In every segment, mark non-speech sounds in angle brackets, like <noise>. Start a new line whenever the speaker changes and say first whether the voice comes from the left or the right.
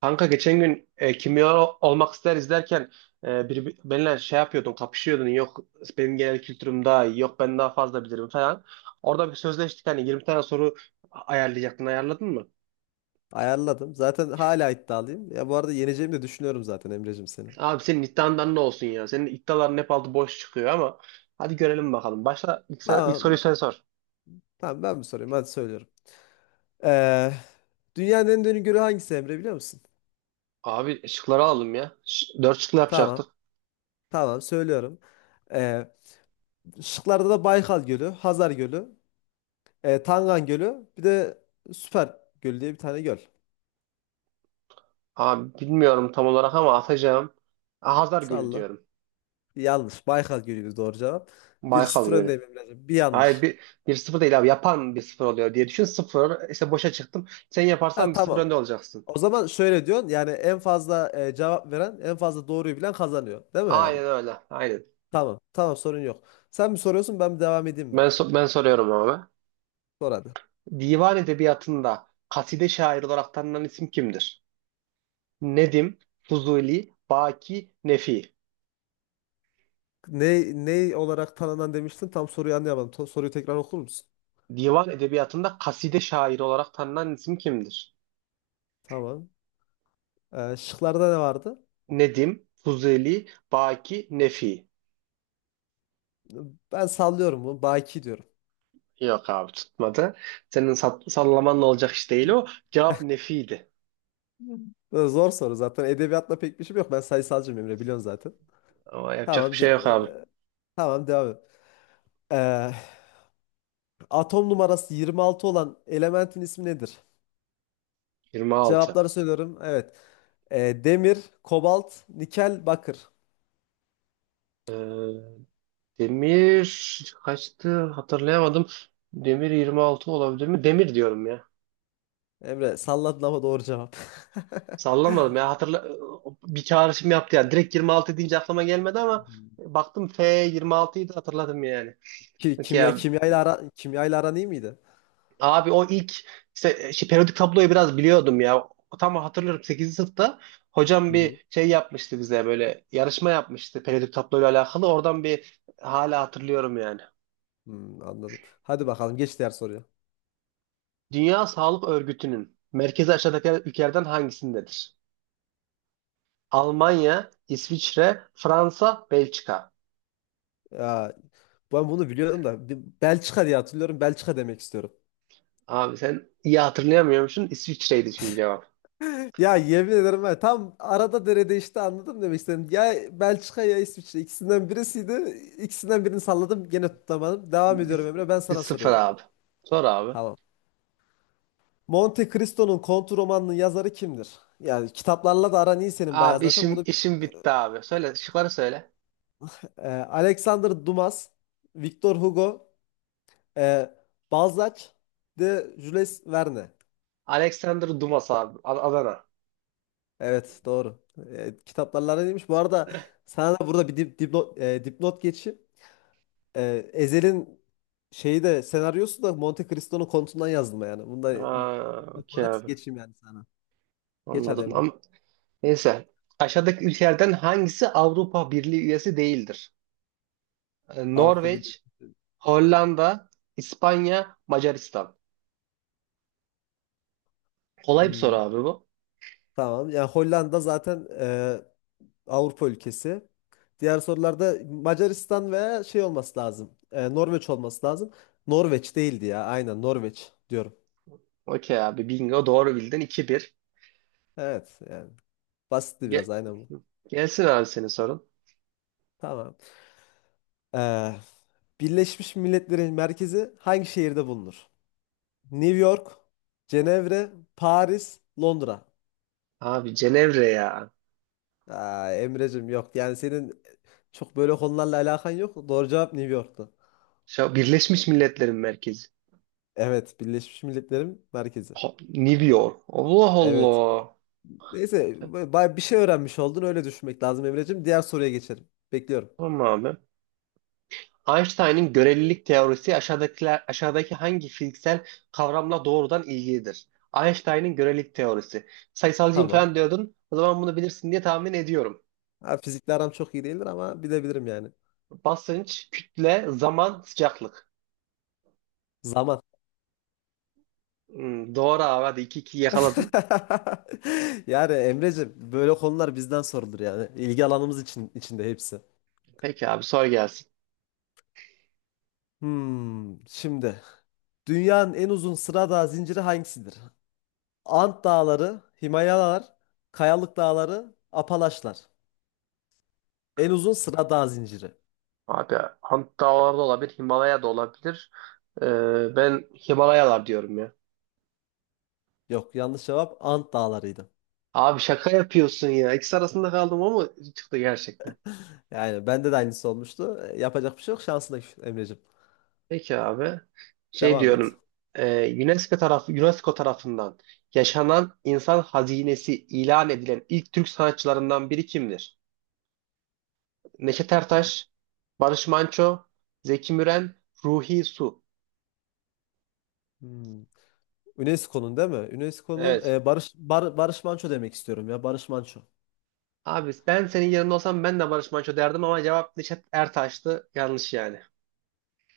right: Kanka geçen gün kimya olmak ister izlerken bir, benimle şey yapıyordun, kapışıyordun. Yok benim genel kültürüm daha iyi, yok ben daha fazla bilirim falan. Orada bir sözleştik hani 20 tane soru ayarlayacaktın, ayarladın mı?
left: Ayarladım. Zaten hala iddialıyım. Ya bu arada yeneceğimi de düşünüyorum zaten Emre'cim seni.
right: Abi senin iddiandan ne olsun ya? Senin iddiaların hep altı boş çıkıyor ama hadi görelim bakalım. Başla ilk soruyu
left: Tamam,
right: sen sor.
left: tamam ben mi sorayım? Hadi söylüyorum. Ee, Dünyanın en derin gölü hangisi Emre biliyor musun?
right: Abi şıkları alalım ya. Dört şıklı
left: Tamam,
right: yapacaktık.
left: tamam söylüyorum. Ee, Şıklarda da Baykal Gölü, Hazar Gölü, Tangan Gölü, bir de Süper Gölü diye bir tane göl.
right: Abi bilmiyorum tam olarak ama atacağım. Hazar Gölü
left: Salla.
right: diyorum.
left: Yanlış. Baykal Gölü'ydü doğru cevap. Bir
right: Baykal
left: 0 öndeyim
right: Gölü.
left: Emre'cim. Bir
right: Hayır
left: yanlış.
right: bir, bir sıfır değil abi. Yapan bir sıfır oluyor diye düşün. Sıfır işte boşa çıktım. Sen yaparsan
left: Ha
right: bir sıfır
left: tamam.
right: önde olacaksın.
left: O zaman şöyle diyorsun yani en fazla cevap veren en fazla doğruyu bilen kazanıyor. Değil mi yani?
right: Aynen öyle. Aynen.
left: Tamam. Tamam sorun yok. Sen mi soruyorsun ben mi devam edeyim mi?
right: Ben soruyorum abi.
left: Sor hadi.
right: Divan edebiyatında kaside şair olarak tanınan isim kimdir? Nedim, Fuzuli, Baki, Nefi.
left: Ne, ne olarak tanınan demiştin? Tam soruyu anlayamadım. Soruyu tekrar okur musun?
right: Divan edebiyatında kaside şairi olarak tanınan isim kimdir?
left: Tamam. Şıklarda ne vardı?
right: Nedim, Fuzuli, Baki, Nefi.
left: Ben sallıyorum bunu. Baki diyorum.
right: Yok abi tutmadı. Senin sallamanla olacak iş değil o. Cevap Nefi'ydi.
left: Zor soru zaten. Edebiyatla pek bir şeyim yok. Ben sayısalcıyım Emre biliyorsun zaten.
right: Ama yapacak bir
left: Tamam.
right: şey yok abi.
left: E, tamam devam et. Ee, Atom numarası 26 olan elementin ismi nedir?
right: 26.
left: Cevapları söylüyorum. Evet. Demir, kobalt, nikel, bakır.
right: Ee, Demir kaçtı hatırlayamadım. Demir 26 olabilir mi? Demir diyorum ya.
left: Emre salladın ama doğru cevap.
right: Sallamadım ya, hatırla, bir çağrışım yaptı yani. Direkt 26 deyince aklıma gelmedi ama
left: <laughs>
right: baktım F 26'yı da hatırladım yani.
left: Ki,
right: Peki
left: kimya
right: ya
left: kimyayla ara kimyayla aran iyi miydi?
right: abi o ilk işte, şey, periyodik tabloyu biraz biliyordum ya. Tam hatırlıyorum 8. sınıfta hocam
left: Hı hı.
right: bir şey yapmıştı, bize böyle yarışma yapmıştı periyodik tabloyla alakalı. Oradan bir hala hatırlıyorum yani.
left: Anladım. Hadi bakalım geç diğer soruya.
right: Dünya Sağlık Örgütü'nün merkezi aşağıdaki ülkelerden hangisindedir? Almanya, İsviçre, Fransa, Belçika.
left: Ya, ben bunu biliyorum da bir Belçika diye hatırlıyorum. Belçika demek istiyorum. <laughs>
right: Abi sen iyi hatırlayamıyormuşsun. İsviçre'ydi çünkü cevap.
left: Ya yemin ederim ben tam arada derede işte anladım demek istedim. Ya Belçika ya İsviçre ikisinden birisiydi. İkisinden birini salladım gene tutamadım. Devam ediyorum
right: Biz,
left: Emre ben
right: biz
left: sana
right: sıfır
left: soruyorum.
right: abi. Sor abi.
left: Tamam. Monte Cristo'nun Kont romanının yazarı kimdir? Yani kitaplarla da aran iyi senin bayağı
right: Abi
left: zaten.
right: işim
left: Bunu
right: işim bitti abi. Söyle şıkları söyle.
left: Alexander Dumas, Victor Hugo, Ee, Balzac de Jules Verne.
right: Alexander Dumas abi. Adana.
left: Evet doğru. Kitaplarla neymiş? Bu arada sana da burada bir dipnot geçeyim. Ezel'in şeyi de senaryosu da Monte Cristo'nun kontundan yazılma yani. Bunu da
right: Aa,
left: dipnot
right: okey
left: olarak
right: abi.
left: geçeyim yani sana. Geç hadi
right: Anladım.
left: Emre.
right: Ama neyse. Aşağıdaki ülkelerden hangisi Avrupa Birliği üyesi değildir?
left: Avrupa Birliği.
right: Norveç, Hollanda, İspanya, Macaristan. Kolay bir soru
left: Hmm,
right: abi bu.
left: tamam. Yani Hollanda zaten Avrupa ülkesi. Diğer sorularda Macaristan veya şey olması lazım. E, Norveç olması lazım. Norveç değildi ya. Aynen Norveç diyorum.
right: Okey abi, bingo, doğru bildin, iki bir.
left: Evet yani basitti biraz
right: Ge-
left: aynen bu.
right: Gelsin abi senin sorun.
left: Tamam. Ee, Birleşmiş Milletler'in merkezi hangi şehirde bulunur? New York, Cenevre, Paris, Londra.
right: Abi Cenevre ya.
left: Aa, Emre'cim yok. Yani senin çok böyle konularla alakan yok. Doğru cevap New York'tu.
right: Şu Birleşmiş Milletler'in merkezi.
left: Evet, Birleşmiş Milletler'in merkezi.
right: Ha, New York. Allah
left: Evet.
right: Allah.
left: Neyse, bay bir şey öğrenmiş oldun. Öyle düşünmek lazım Emre'cim. Diğer soruya geçelim. Bekliyorum.
right: Tamam abi. Einstein'ın görelilik teorisi aşağıdaki hangi fiziksel kavramla doğrudan ilgilidir? Einstein'ın görelilik teorisi. Sayısalcıyım
left: Tamam.
right: falan diyordun. O zaman bunu bilirsin diye tahmin ediyorum.
left: Ha, fizikle aram çok iyi değildir ama bilebilirim yani.
right: Basınç, kütle, zaman, sıcaklık.
left: Zaman.
right: Hmm, doğru abi, hadi iki iki yakaladın.
left: <laughs> Yani Emreciğim böyle konular bizden sorulur yani. İlgi alanımız için içinde hepsi.
right: Peki abi sor gelsin.
left: Şimdi dünyanın en uzun sıra dağ zinciri hangisidir? Ant Dağları, Himalayalar, Kayalık Dağları, Apalaşlar. En uzun sıra dağ zinciri.
right: Abi Ant Dağları da olabilir, Himalaya da olabilir. Ben Himalayalar diyorum ya.
left: Yok yanlış cevap Ant Dağları'ydı.
right: Abi şaka yapıyorsun ya. İkisi arasında kaldım ama çıktı gerçekten.
left: Yani bende de aynısı olmuştu. E, yapacak bir şey yok. Şansına küs Emreciğim.
right: Peki abi. Şey
left: Devam et.
right: diyorum. UNESCO tarafından yaşanan insan hazinesi ilan edilen ilk Türk sanatçılarından biri kimdir? Neşet Ertaş, Barış Manço, Zeki Müren, Ruhi Su.
left: Hmm. UNESCO'nun değil mi? UNESCO'nun
right: Evet.
left: Barış Manço demek istiyorum ya. Barış Manço.
right: Abi ben senin yerinde olsam ben de Barış Manço derdim ama cevap Neşet Ertaş'tı. Yanlış yani.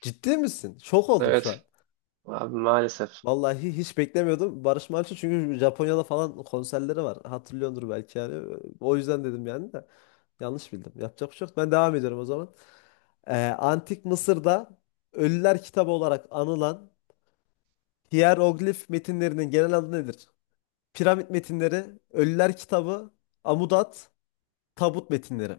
left: Ciddi misin? Şok oldum şu an.
right: Evet. Abi maalesef.
left: Vallahi hiç beklemiyordum. Barış Manço çünkü Japonya'da falan konserleri var. Hatırlıyordur belki yani. O yüzden dedim yani de. Yanlış bildim. Yapacak bir şey yok. Ben devam ediyorum o zaman. Antik Mısır'da Ölüler Kitabı olarak anılan hieroglif metinlerinin genel adı nedir? Piramit metinleri, Ölüler Kitabı, Amudat, Tabut metinleri.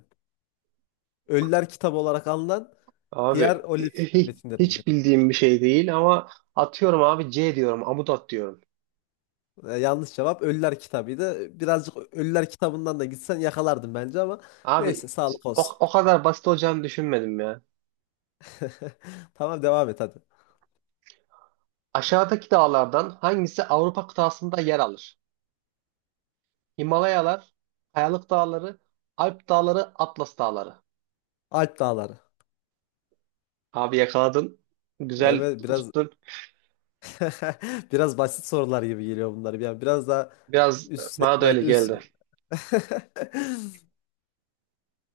left: Ölüler Kitabı olarak anılan
right: Abi
left: hieroglif
right: hiç,
left: metinlerinin genel
right: hiç
left: adı.
right: bildiğim bir şey değil ama atıyorum abi, C diyorum. Amudat diyorum.
left: E, yanlış cevap Ölüler Kitabı'ydı. Birazcık Ölüler Kitabı'ndan da gitsen yakalardın bence ama neyse
right: Abi
left: sağlık
right: o,
left: olsun.
right: o kadar basit olacağını düşünmedim ya.
left: <laughs> Tamam devam et hadi.
right: Aşağıdaki dağlardan hangisi Avrupa kıtasında yer alır? Himalayalar, Kayalık Dağları, Alp Dağları, Atlas Dağları.
left: Alp Dağları.
right: Abi yakaladın. Güzel
left: Evet biraz
right: tuttun.
left: <laughs> biraz basit sorular gibi geliyor bunlar. Yani biraz daha
right: Biraz
left: üst
right: bana da
left: segment
right: öyle
left: üst.
right: geldi.
left: <laughs>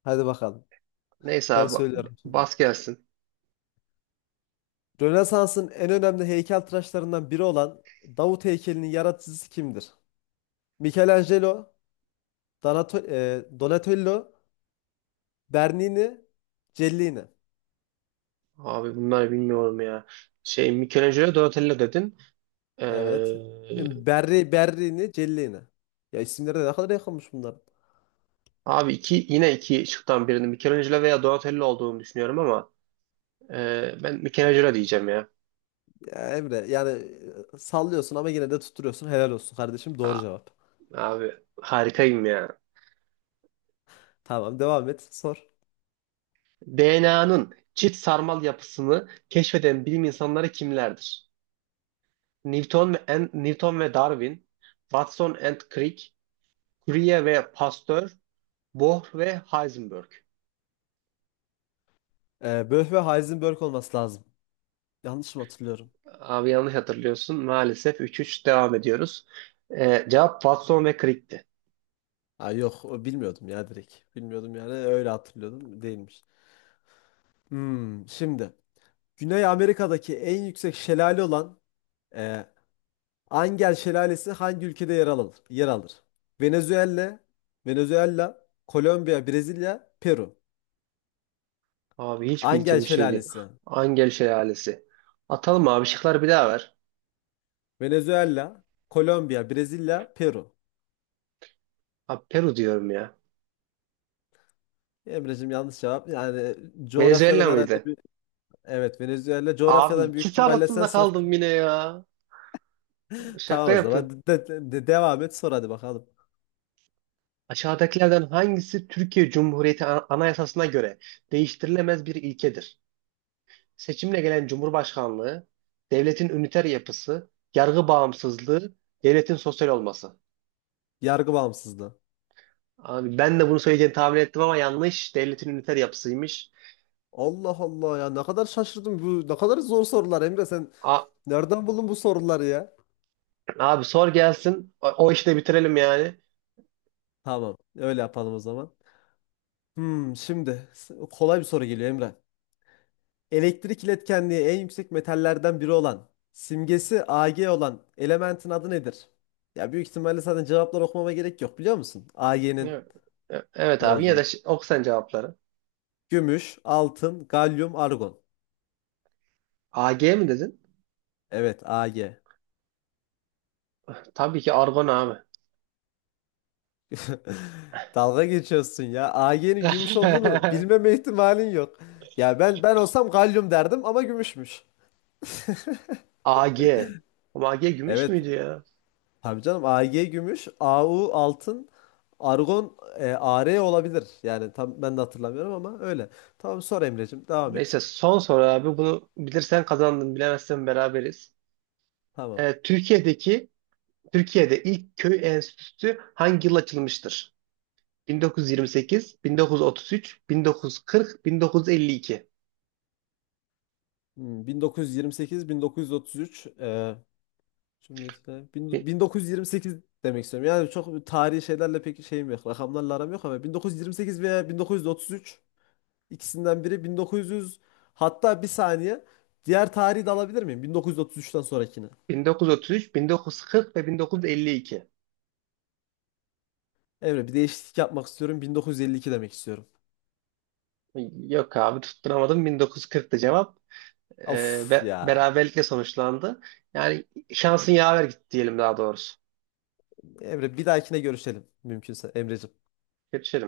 left: Hadi bakalım.
right: Neyse
left: Ben
right: abi
left: söylüyorum şimdi.
right: bas gelsin.
left: Rönesans'ın en önemli heykeltıraşlarından biri olan Davut heykelinin yaratıcısı kimdir? Michelangelo, Donatello, Bernini, Cellini.
right: Abi bunlar bilmiyorum ya. Şey, Michelangelo, Donatello dedin.
left: Evet.
right: Ee,
left: Berri, Berrini, Celle'ni. Ya isimleri de ne kadar yakınmış bunlar.
right: abi iki, yine iki şıktan birini Michelangelo veya Donatello olduğunu düşünüyorum ama ben Michelangelo diyeceğim ya.
left: Ya Emre yani sallıyorsun ama yine de tutturuyorsun. Helal olsun kardeşim. Doğru
right: Aa,
left: cevap.
right: abi harikayım ya.
left: Tamam devam et. Sor.
right: DNA'nın çift sarmal yapısını keşfeden bilim insanları kimlerdir? Newton ve Darwin, Watson and Crick, Curie ve Pasteur, Bohr ve Heisenberg.
left: Böf ve Heisenberg olması lazım. Yanlış mı hatırlıyorum?
right: Abi yanlış hatırlıyorsun. Maalesef 3-3 devam ediyoruz. Cevap Watson ve Crick'ti.
left: Ha, yok o bilmiyordum ya direkt. Bilmiyordum yani öyle hatırlıyordum. Değilmiş. Şimdi. Güney Amerika'daki en yüksek şelale olan e, Angel Şelalesi hangi ülkede yer alır? Yer alır. Venezuela, Venezuela, Kolombiya, Brezilya, Peru.
right: Abi hiç
left: Angel
right: bildiğim bir şeydi.
left: Şelalesi.
right: Angel Şelalesi. Atalım abi, şıkları bir daha ver.
left: Venezuela, Kolombiya, Brezilya, Peru.
right: Abi Peru diyorum ya.
left: Emre'cim yanlış cevap. Yani coğrafyadan
right: Venezuela
left: herhalde
right: mıydı?
left: bir... Evet Venezuela.
right: Abi
left: Coğrafyadan büyük
right: ikisi
left: ihtimalle sen
right: arasında
left: sınıf...
right: kaldım
left: <laughs>
right: yine ya. Şaka
left: Tamam o zaman.
right: yapın.
left: Devam et sor hadi bakalım.
right: Aşağıdakilerden hangisi Türkiye Cumhuriyeti Anayasası'na göre değiştirilemez bir ilkedir? Seçimle gelen Cumhurbaşkanlığı, devletin üniter yapısı, yargı bağımsızlığı, devletin sosyal olması.
left: Yargı bağımsızlığı.
right: Abi ben de bunu söyleyeceğini tahmin ettim ama yanlış. Devletin üniter yapısıymış.
left: Allah Allah ya ne kadar şaşırdım. Bu ne kadar zor sorular Emre sen
right: A-
left: nereden buldun bu soruları ya?
right: abi sor gelsin. O işi de bitirelim yani.
left: Tamam öyle yapalım o zaman. Şimdi kolay bir soru geliyor Emre. Elektrik iletkenliği en yüksek metallerden biri olan, simgesi Ag olan elementin adı nedir? Ya büyük ihtimalle zaten cevaplar okumama gerek yok biliyor musun? Ag'nin
right: Evet, evet
left: ne
right: abi, yine de
left: olduğunu.
right: oku sen cevapları.
left: Gümüş, altın, galyum, argon.
right: AG mi dedin?
left: Evet, Ag.
right: Tabii ki argon abi.
left: <laughs> Dalga geçiyorsun ya. Ag'nin gümüş olduğunu
right: <laughs>
left: bilmeme ihtimalin yok. Ya ben olsam galyum derdim ama gümüşmüş.
right: AG. Ama AG gümüş
left: Evet.
right: müydü ya?
left: Tabii canım Ag gümüş, Au altın, Argon AR olabilir. Yani tam ben de hatırlamıyorum ama öyle. Tamam sor Emre'cim devam et.
right: Neyse son soru abi. Bunu bilirsen kazandın, bilemezsen beraberiz.
left: Tamam.
right: Ee, Türkiye'deki Türkiye'de ilk köy enstitüsü hangi yıl açılmıştır? 1928, 1933, 1940, 1952.
left: 1928-1933 Cumhuriyet'le
right: Bi-
left: 1928 demek istiyorum. Yani çok tarihi şeylerle pek şeyim yok. Rakamlarla aram yok ama 1928 veya 1933 ikisinden biri 1900 hatta bir saniye diğer tarihi de alabilir miyim? 1933'ten sonrakini.
right: 1933, 1940 ve 1952.
left: Emre bir değişiklik yapmak istiyorum. 1952 demek istiyorum.
right: Yok abi tutturamadım. 1940'tı cevap.
left: Of ya.
right: Beraberlikle sonuçlandı. Yani şansın yaver gitti diyelim, daha doğrusu.
left: Emre bir dahakine görüşelim mümkünse Emreciğim.
right: Kötü şey.